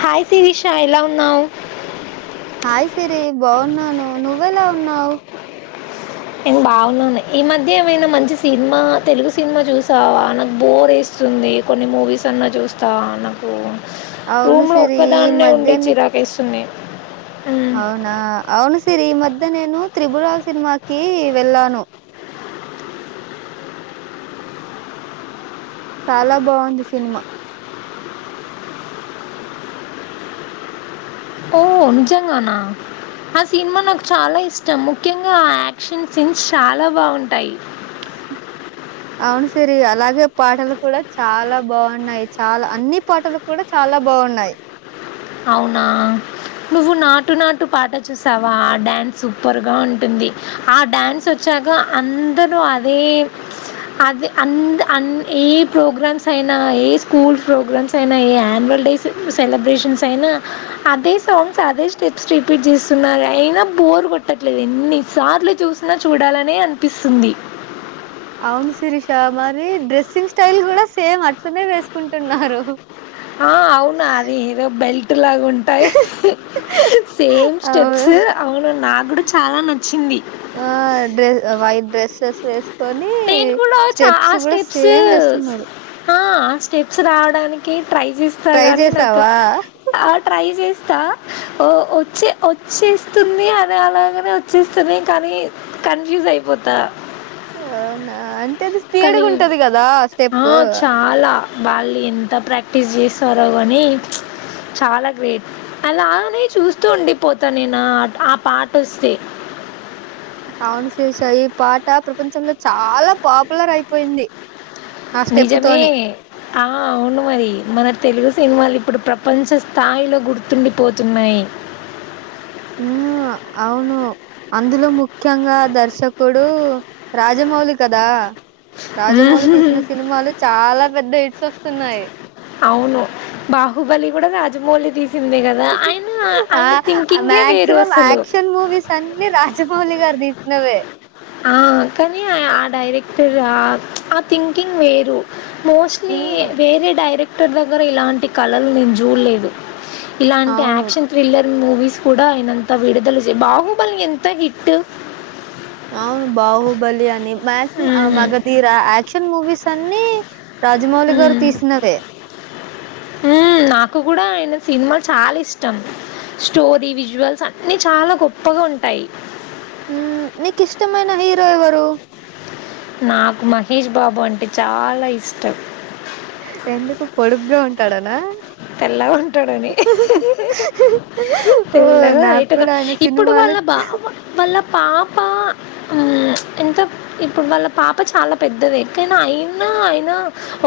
Hi సిరిషాయి ఎలా ఉన్నావ్ హయ్ సిరి బాగున్నాను నువ్వెలా ఉన్నావు్ నేను బాగున్నా ఉన్నా ఈ మధ్య ఏమైనా మంచి సినిమా తెలుగు సినిమా చూసావా నాకు బోర్ వేస్తుంది కొన్ని మూవీస్ అన్నా చూస్తావా నాకు అవును రూమ్ లో సిరి ఈ ఒక్కదానే ఉండి మధ్యనే చిరాకేస్తుంది మ్. అవునా అవును సిరి ఈ మధ అదే నేను త్రిబులర్ సినిమాకి వెళ్ళాను చాలా బాగుంది సినిమా ఓ నీజంగానా ఆ సినిమా నాకు చాలా ఇష్టం ముఖ్యంగా ఆ యాక్షన్ సీన్స్ చాలా బాగుంటాయి అవును సిరి అలాగే పాటలు కూడా చాలా బాగున్నాయి చాలా అన్ని పాటలు కూడా చాలా బాగున్నాయి అవునా నువ్వు నాటు నాటు పాట చూసావా డ్యాన్స్ సూపర్గా ఉంటుంది ఆ డ్యాన్స్ వచ్చాక అందరూ అదే అదే అన్ అన్ ఏ ప్రోగ్రామ్స్ అయినా ఏ స్కూల్ ప్రోగ్రామ్స్ అయినా ఏ యాన్యువల్ డే సెలబ్రేషన్స్ అయినా అదే సాంగ్స్ అదే స్టెప్స్ రిపీట్ చేస్తున్నారు అయినా బోర్ కొట్టట్లేదు ఎన్ని సార్లు చూసినా చూడాలనే అనిపిస్తుంది అవును శిరీష మరి డ్రెస్సింగ్ స్టైల్ కూడా సేమ్ అట్లనే వేసుకుంటున్నారు ఆ అవును అదిద బెల్ లాగాంటాయి సేమ్ అవును. స్టెప్స్ అవును నా ఇక్కడ చాలా నచ్చింది ఆ డ్రెస్ వయిట్ డ్రెస్స్ సేస్ నేను కూడావచ్చా ఆ స్టెప్స్ సేమ్ వేస్తున్నారు. స్టెప్స్ రావడానికి ట్రై చేస్తా ట్రై గాని నాకు చేశావా? ఆ ట్రై చేసి హ ఓ వచ్చే వచ్చేస్తుంది అని అలాగనే వచ్చేస్తునే కానీ కన్ఫ్యూజ్ అయిపోతా అవునా అంటే అది కానీ స్పీడ్గా ఉంటది కదా ఆ స్టెప్ చాలా వాళ్ళు ఎంత ప్రాక్టీస్ చేస్తారో కానీ, చాలా గ్రేట్ అలానే చూస్తూ ఉండిపోతా నేను ఆ పాట వస్తే అవును శేష ఈ పాట ప్రపంచంలో చాలా పాపులర్ అయిపోయింది. ఆ స్టెప్ నిజమే తోనే. ఆ అవును మరి మన తెలుగు సినిమాలు ఇప్పుడు ప్రపంచ స్థాయిలో గుర్తుండిపోతున్నాయి మ్ అవును అందులో ముఖ్యంగా దర్శకుడు రాజమౌళి కదా హ్మ్. రాజమౌళి తీసిన సినిమాలు చాలా పెద్ద ఎయిడ్స్ వస్తున్నాయి అవును బాహుబలి కూడా రాజమౌళి తీ ఆ థింకింగే వేరు మ్యాక్సిమం అసలు. యాక్షన్ మూవీస్ అన్ని రాజమౌళి గారు దీస్ నవే ఆ కానీ ఆ డైరెక్టరా ప్చ్ ఆ థింకింగ్ వేరు మోస్ట్లీ హ్మ్. వేరే డైరెక్ టర్ దగ్గర ఇలాంటి కళలు నేను జూల్లేదు ఇలాంటి అవును. యాక్షన్ థ్రిల్లర్ మూవీస్ కూడా ఆయనంత విడుదల చే బాహుబలి ఎంత హిట్ అవును బాహుబలి అని మాక్సిమం ఆ హ్మ్. మగధీర యా క్షన్ మూవీస్ అన్నీ రాజమౌళి గారు తీసినవే మ్మ్ నాకు కూడా ఆయన సినిమాలు చాలా ఇష్టం స్టోరీ విజువల్స్ అన్నీ చాలా గొప్పగావుంటాయ్. హ్మ్ నీకు ఇష్టమైన హీరో ఎవరు నాకు మహేష్ బాబు అంటే చాలా ఇష్టం ఎందుకు పొడుగ్గా ఉంటాడనా తెల్లగా ఉంటాడని ఓహ్! తెల్లగా నాకు ఐటుగా కూడా ఆయన ఇప్పుడు సినిమాలు వాళ్ళ బావ వాళ్ళ, పాప మ్మ్ ప్చ్ ఎంత ఇప్పుడు వాళ్ళ పాప చాలా పెద్దది. కానీ అయినా అయినా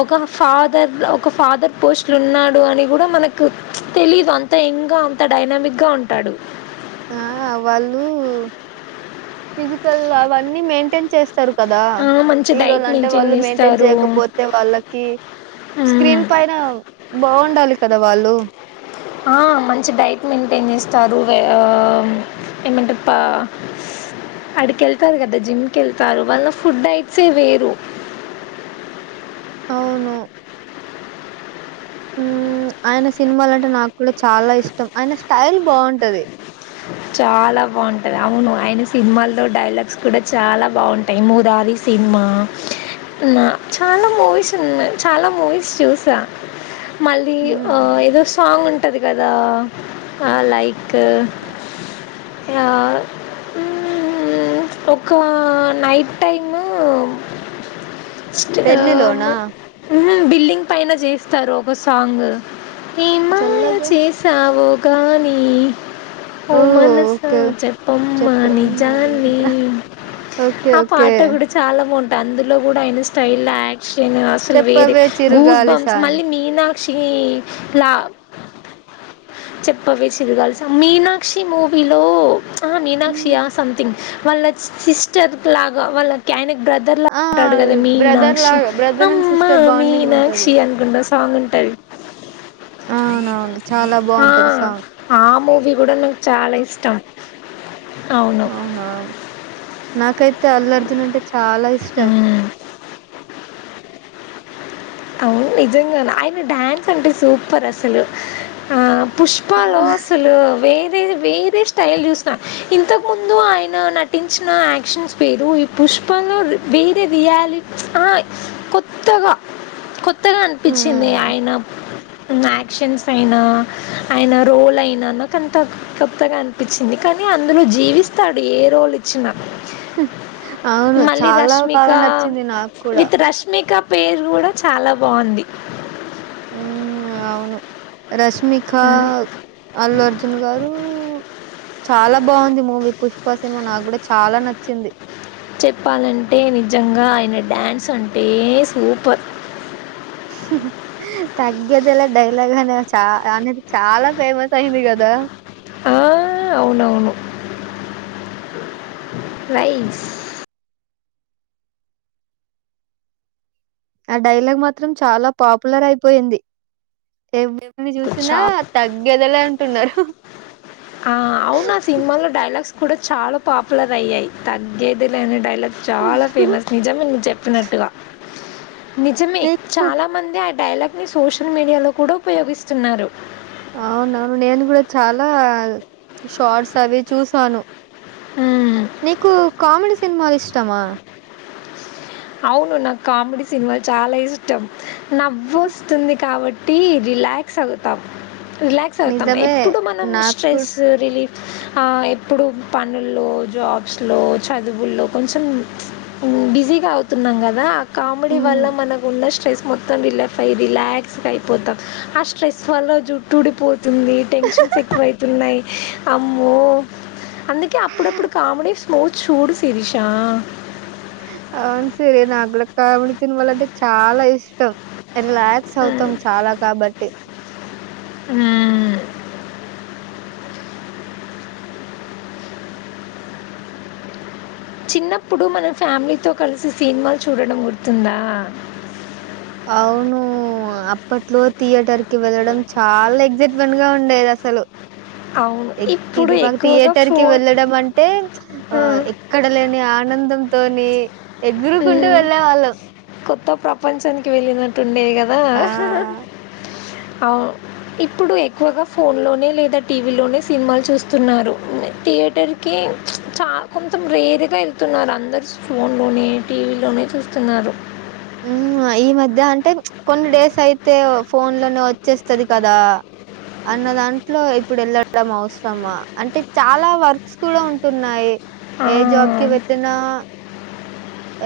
ఒక ఫాదర్ ఒక ఫాదర్ పోస్ట్లు ఉన్నా, అని కూడా మనకు ప్చ్ తెలీదు అంత యంగ్ గా అంత డైనమిక్ గా ఉంటాడు ఆ వాళ్ళు ఫిజికల్ అవన్నీ మెయింటైన్ చేస్తారు కదా ఆ! మంచి డైట్ హీరోలు అంటే వాళ్ళు మెయింటైన్ చేస్తారు. చేయకపోతే, వాళ్ళకి హ్మ్. స్క్రీన్ పైన బాగుండాలి కదా ద వాళ్ళు అ మంచి డైట్ మెయింటైన్ చేస్తారు, ఏమంటే పా అడికి వెళ్తారు కదా జిమ్కి వెళ్తారు వాళ్ళ ఫుడ్ డైట్సే వేరు అవును మ్ ఆయన సినిమాాల అంటే నాకు కూడా చాలా ఇష్టం, ఆయన స్టైల్ బాగుంటది. చాలా బాగుంటుంది, అవును ఆయన సినిమాల్లో డైలాగ్స్ కూడా చాలా బాగుంటాయి మురారి సినిమా, మ్ చాలా మూవీస్ ఉన్నాయి చాలా మూవీస్ చూసా మళ్ళీ ఒ హ్మ్. ఏదో సాంగ్ ఉం పంటంది కదా అ లైక్ అ మ్ ఒక నైట్ టైమ్ స్ట్ మ్ పెళ్ళిలోనా? హు ఫిల్లింగ్ పైన చేస్తారు ఒక సాంగ్ ఏ మాయ చల్లగా చేసావు కానీ ఓ ఓహ్! మనస ఓకే. చెప్పమ్మా చెప్పమాలి నిజాన్ని ఓకే. ఆ ఓకే. పాట కూడా చాలా బాగుంటుంది అందులో కూడా ఆయిన స్టైల్ యాక్ట్ అసలు వేరే చెప్పవే గూస్ చిరుగాలి బాంస్ సాంగ్. మళ్ళీ మీనా పక్షి లా చెప్పవే చిరగాలుస మీనా పక్షి మూవీలో ఆ మీనాక్షి హ్మ్. సంథింగ్ వాళ్ళ సిస్టర్ లాగా వాళ్ళకి ఆన బ్రదర్ లా ఆ! అంటాడు కదా బ్రదర్ మీనాక్షి లాగా బ్రదర్ అండ్ అమ్మా సిస్టర్ బాండింగ్ ఉంటది. మీనాక్షి అనుకుంటా సాంగ్ ఉంటారు అవునవును. చాలా ఆ బావుంటది సాంగ్. ఆమ వి కూడాడను చాలా ఇష్టం అవును అవునా నాకైతే అల్లర్జునంటే చాలా ఇష్టం మ్మ్. అవును నిజంగా ఆయన డ్యాన్స్ అంటే సూపర్ అసలు ఆ ఆ! పుష్పలో అసలు వే వరే వేరే స్టల్ చూసిన ఇంతకుముందు ఆయన నటించిన యాక్షన్స్ పేరు ఈ పుష్పంలో వేరే రియాలిటీస్ కొత్తగా కొత్తగా అనిపించింది హ్మ్. ఆయన యాక్షన్స్ అయినా ఆయన రోల్ అయినా కాంత కొత్తగా అనిపించింది కానీ అందులో జీవిస్తాడు ఏ రోల్ ఇచ్చినా అవును మళ్ళీ చాలా రష్మిక బాగా నచ్చింది నాకు కూడా వేరు కూడా కూడా చాలా బాగుంది ఉ అవును రష్మిక హ్మ్. అల్లు అర్జున్ గారు చాలా బాగుంది మూవీ పుష్ప సినిమా నాకు కూడా చాలా నచ్చింది చెప్పాలంటే నిజంగా ఆయన డ్యాన్స్ అంటే సూపర్ తగ్గదల డైలాగ్ అనే చ అనేది చాలా ఫేమస్ అయింది కదా ఆ అవునవును రైస్ ఆ డైలాగ్ మాత్రం చాలా పాపులర్ అయిపోయింది అ చూసినా చా తగ్గదలే అంటున్నారు ఆ అవునా సినిమాలో డైలాగ డలాగ్స్ కూడా చాలా పాపులర్ అయ్యాయి తగ్గేది లేని డైలాగ్ చాలా ఫేమస్ నిజం ను్ చెప్పినట్టుగా నిజమే నీకు చాలా మంది ఆ డైలాగ్ సోషల్ మీడియాలో కూడా ఉపయోగిస్తున్నారు అవునవును నేను కూడా చాలా షార్ట్స్ అవి చూసాను మ్మ్. నీకు కామెడి సినిమాలు ఇష్టమా అవును నాకు కామెడీ సినిమాలు చాలా ఇష్టం నవ్వు వోస్తుంది కాబట్టి టీ రిలాక్స్ అవుతం రిలాక్స్ అవుతాం నిజమే ఎప్పుడు మనం నాకు కూడా స్ట్రెస్ రిలీఫ్ ఆ ఎప్పుడు పనుల్లో జాబ్స్ లో చదువుల్లో కొంచం బిజీగా అవు తున్నాం గాదా కామెడీ వల్ల హ్మ్. మనకు ఉన్న స్ట్రెస్ మొత్తం రీలఫ్ అయ్యి రిలాక్స్గా అయిపోతాం. ఆ స్ట్రెస్ వల్ల జుట్టుడిపోతుంది. టెన్షన్స్ ఎక్కువ అయితున్నాయి. అమ్మో అందుకే అప్పుడప్పుడు కామెడీస్ మూవీ చూడు శిరీషా అవును సరే నా గుడ కామిడి సినీమలు అంటే చాలా ఇష్టం. రిలాక్స్ హ్మ్. అవుతాం చాలా కాబట్టి హ్ చిన్నప్పుడు మన ఫ్యామిలీతో కలిసి సినిమాలు చూడడం గుర్తుందా అవును అప్పట్లో థియేటర్ కి వెళ్ళడం చాలా ఎగ్జైట్ మెంట్ గా ఉండేది అస్సలు అవును. ఇప్పుడు ఇది మాకు ఎక్కువగా థియేటర్ కి ఫోన్ వెళ్ళడం అంటే ఆ హ్మ్. ఎక్కడ లేని ఆనందంతో మే ఎగురుకుంటూ హ్మ్. వెళ్ళేవాళ్ళం కొత్త ప్రపంచానికి వెళ్ళినట్టు ఉండే గాదా ఆ! అవును ఇప్పుడు ఎక్కువగా ఫోన్లోనే లేదా టీవీలోనే సినిమాలు చూస్తున్నారు. థియేటర్కి చా కొంతం రేరుగా ఏళ్తున్నారు. అందరు ఫోన్లోనే టీవీలోనే చూస్తున్నారు హ్మ్. ఈ మధ్య అంటే కొన్ని డేస్ అయితే ఫోన్ లోనే వచ్చేస్తది. కదా అన్న దాంట్లో ఇప్పుడు వెళ్ళడం అవసరమా అంటే చాలా వర్క్స్ గుడా ఉంటున్నాయి. ఆ! ఏ జాబ్కి వెళ్లిన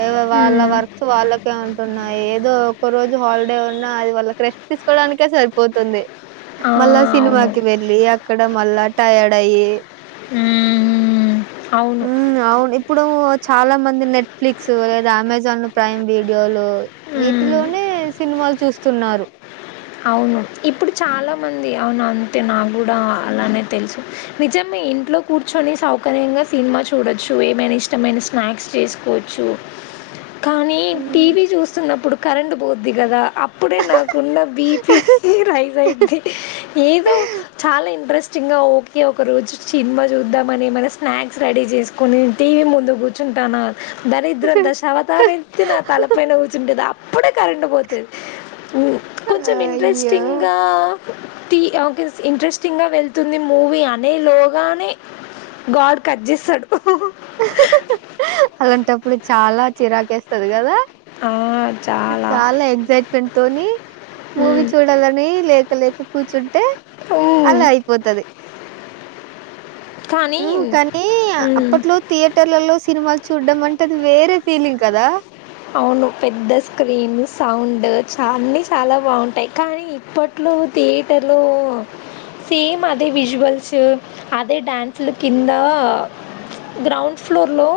ఏవో వాళ్ళ హ్మ్. వర్క్స్ వాళ్ళకే ఉంటున్నాయి. ఏదో ఒక్క రోజు హాలిడే ఉన్నా అది వాళ్లకి రెస్ట్ తీసుకోవడానికే సరిపోతుంది. ఆ! మళ్ళా అవును. సినిమాకి వెళ్ళి అక్కడ మళ్ళా టయర్డ్ అయ్యి హ్మ్. హ్మ్. అవును. ఉ అవును ఇప్పుడు చాలా మంది నెట్ ఫ్లిక్స్ లేదా అమెజాన్ ప్రైమ్ వీడియోలు హ్మ్. వీటిలోనే సినిమాలు చూస్తున్నారు. అవును. ఇప్పుడు చాలామంది అవును అంతే నాకు కూడా అలానే తెలుసు. నిజమే ఇంట్లో కూర్చొని సౌకర్యంగా సినిమా చూడొచ్చు ఏమైనా ఇష్టమైన స్నాక్స్ చేసుకోవచ్చు. కానీ టీవీ జు స్తున్నప్పుడు కరెంట్ పోతుం దిగదా అప్పుడే నాకున్న బీపీ రైజ అయింది ఏదో చాలా ఇంట్రెస్ట్ చిన్న ఓకే ఒక రోజు సినిమా చూద్దామని ఏమైనా స్నాక్స్ రెడీ చేసుకొని టీవీ ముందు కూర్చుంటానా దరిద్ర దశావతానేత్టి నా హ్మ్. తలపైన కూర్చుంటేది, అప్పుడే కరెంట్ పోతు తె ఉ కొంచెం అయ్యో ఇంట్రెస్టింగ్గా టీ ఒకే ఇంట్రెస్టింగ్గా వెళ్తుంది మూవీ అనే లోగానే గాడ్ కట్ చేస్తాడు అలాంటప్పుడు చాలా చిరాకు వేస్తది కదా ఆ, చాలా ఎక్సైట్మెంట్ తోనీ మూవీ మ్మ్. చూడాలని లే లేక కూర్చు టే మ్మ్. అలా అయిపోతది కానీ మ్ కానీ హ్మ్. అప్పట్లో థియేటర్లలో సినిమాలు చూడ్డ అంటేది వేరే ఫీలింగ్ కదా అవును పెద్ద స్క్రీన్ సౌండ్ చన్నీ చాలా బాగుంటాయి, కానీ ఇప్పట్లో థియేటర్లో సేమ్ అదే విజువల్స్ అదే డ్యాన్స్ల కింద, గ్రౌండ్ ఫ్లోర్లో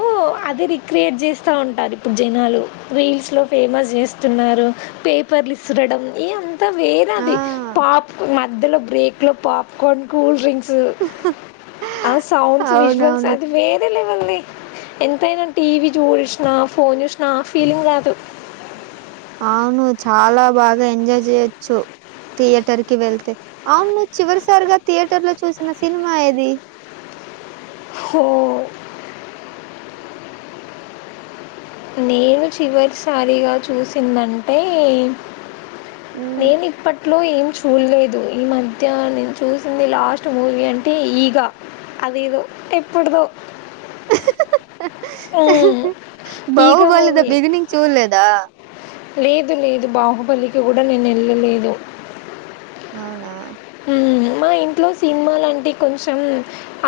అదే రిక్రియేట్ చేస్తూ ఉంటారు ఇప్పుడు జనాలు రీల్స్ లో ఫేమస్ చేస్తున్నారు పేపర్లు ఇసురడం ఎ అంత వేర ఆ! అది పాప్ మధ్యలో బ్రేక్ లో పాప్కోర్న్ కూల్ డ్రింక్స్ డ్స్ ఆ సౌండ్స్ విజువల్స్ అవునవును. అది వేర లెవెల్ మే ఎంతయినా టీవీ చూసినా ఫోన్ చూసినా ఫీలింగ్ రాదు అవును చాలా బాగా ఎంజాయ్ చేయొచ్చు, థియేటర్ కి వెళ్తే, అవును చివరిసారిగా థియేటర్ లో చూసిన సినిమా ఏది ఒ నేను చివరిసారిగా చూసిందంటే నేను ఇప్పట్లో ఏం చూడలేదు ఈ మధ్య నేను చూసింది లాస్ట్ మూవీ అంటే ఈగ అదేదో ఎప్పుటిదో ఈగ బాహుబలిది మూవీ బిగినింగ్ చూడలేదా లేదు లేదు బాహుబలికి కూడా నేను వెళ్ళలేదు అవునా మ్ ఇంట్లో సినిమాాలంటే కొంచెం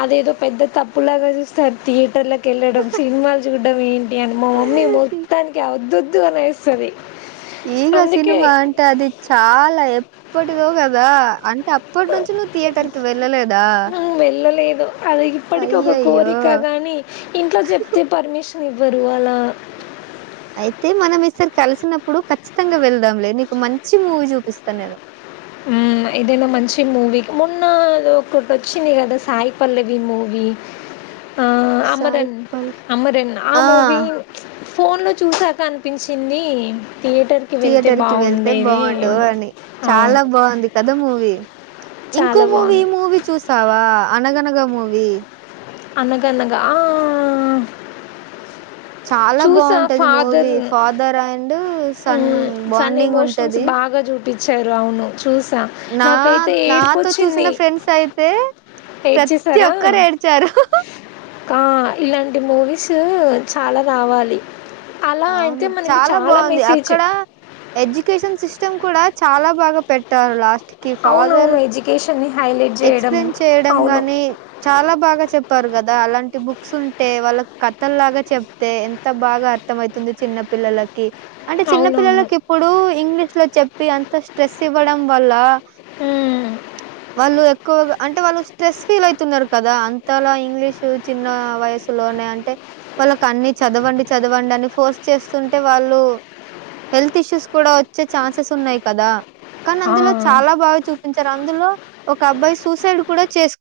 అదేదో పెద్ద తప్పులాగా చూస్తారు థియేటర్ల వేళ్లడం సినిమాలు చూ దా వేణు ఈయాల మా మమ్మీ మొత్తానికి అద్ [unintelligible] ఎస్తది ఈగ సినిమా అంటే అది చాలా ఎ ప్పటిదో గాదా అంట అప్పటి నుంచి నువ్వు థియేటర్ కి వెళ్ళలేదా హ్మ్. వెళ్ళలేదు. అది ఇప్పటికి ఒక అయ్యయ్యో కోరిక గాని ఇంట్లో చెప్తే పర్మిషన్ ఎవరు వల్ల అయితే మనం ఈసారి కలిసినప్పుడు ఖచ్చితంగా వెళ్దాంలే నీకు మంచి మూవీ చూపిస్తాను నేను ఉమ్ ఏదైనా మంచి మూవీ మొన్న ఒకటి వచ్చింది కదా సాయి పల్లవి మూవీ ఆ సాయి అమరన్ పల్ అమరన్ ఆ మూవీ ఫోన్ లో చూసాక అనిపించింది థియేటర్కి వెళ్తే థియేటర్ కి బాగుండేది అవు బాగుందా కదా మూవీ ఇంకో మూవీ ఈ బావుంది. మూవీ చూసావా ఆ అనగనగా మూవి అనగనగా ఆ చాలా చూసా బాగుంటది movie father father and son bonding ఉంటది పించారు అవును చూసి నా నాకైతే నాతో చూసిన ఏడుపొచ్చింది ఫ్రెండ్స్ అయితే ప్రతి ఒక్కరు ఏడ్చారు. ఆ ఇలాంటి మూవీస్ చాలా కావాలి అవును చాలా బాగుంది అక్కడ ఎడ్యుకేషన్ సిస్ కూడా చాలా బాగా పెట్టారు లాస్ట్ అవునువును ఎడ్యుకేషన్ ఎక్స్ప్లెయిన్ చేయడం గాని చాలా బాగా చెప్ చెప్పారు కదా అలాంటి బుక్స్ ఉంటే వాళ్ళకి కథల్ లాగా చెప్తే ఎంత బాగా అర్థం అవుతుంది చిన్న పిల్లలకి అంటే చిన్న అవునవును పిల్లలలకు ఇప్పుడు ఇంగ్లీష్ లో చెప్పి అంత స్ట్రెస్ ఇవ్వడం వల్ల మ్మ్. ఎక్కువగా అంటే వాళ్ళు స్ట్రెస్ ఫీల్ అవుతున్నారు కదా అంతలా ఇంగ్లీషు చిన్న వయసులోనే అంటే వాళ్ళకు అన్ని చదవండి చదవండి అని ఫోర్స్ చేస్తుంటే వాళ్ళు హెల్త్ ఇష్యూస్ కూడా వచ్చే ఛాన్సెస్ ఉన్నాయి కదా కానీ అందులో ఆ చాలా బాగా చూపించారు అందులో అబ్బాయి సూసైడ్ కూడా చేసు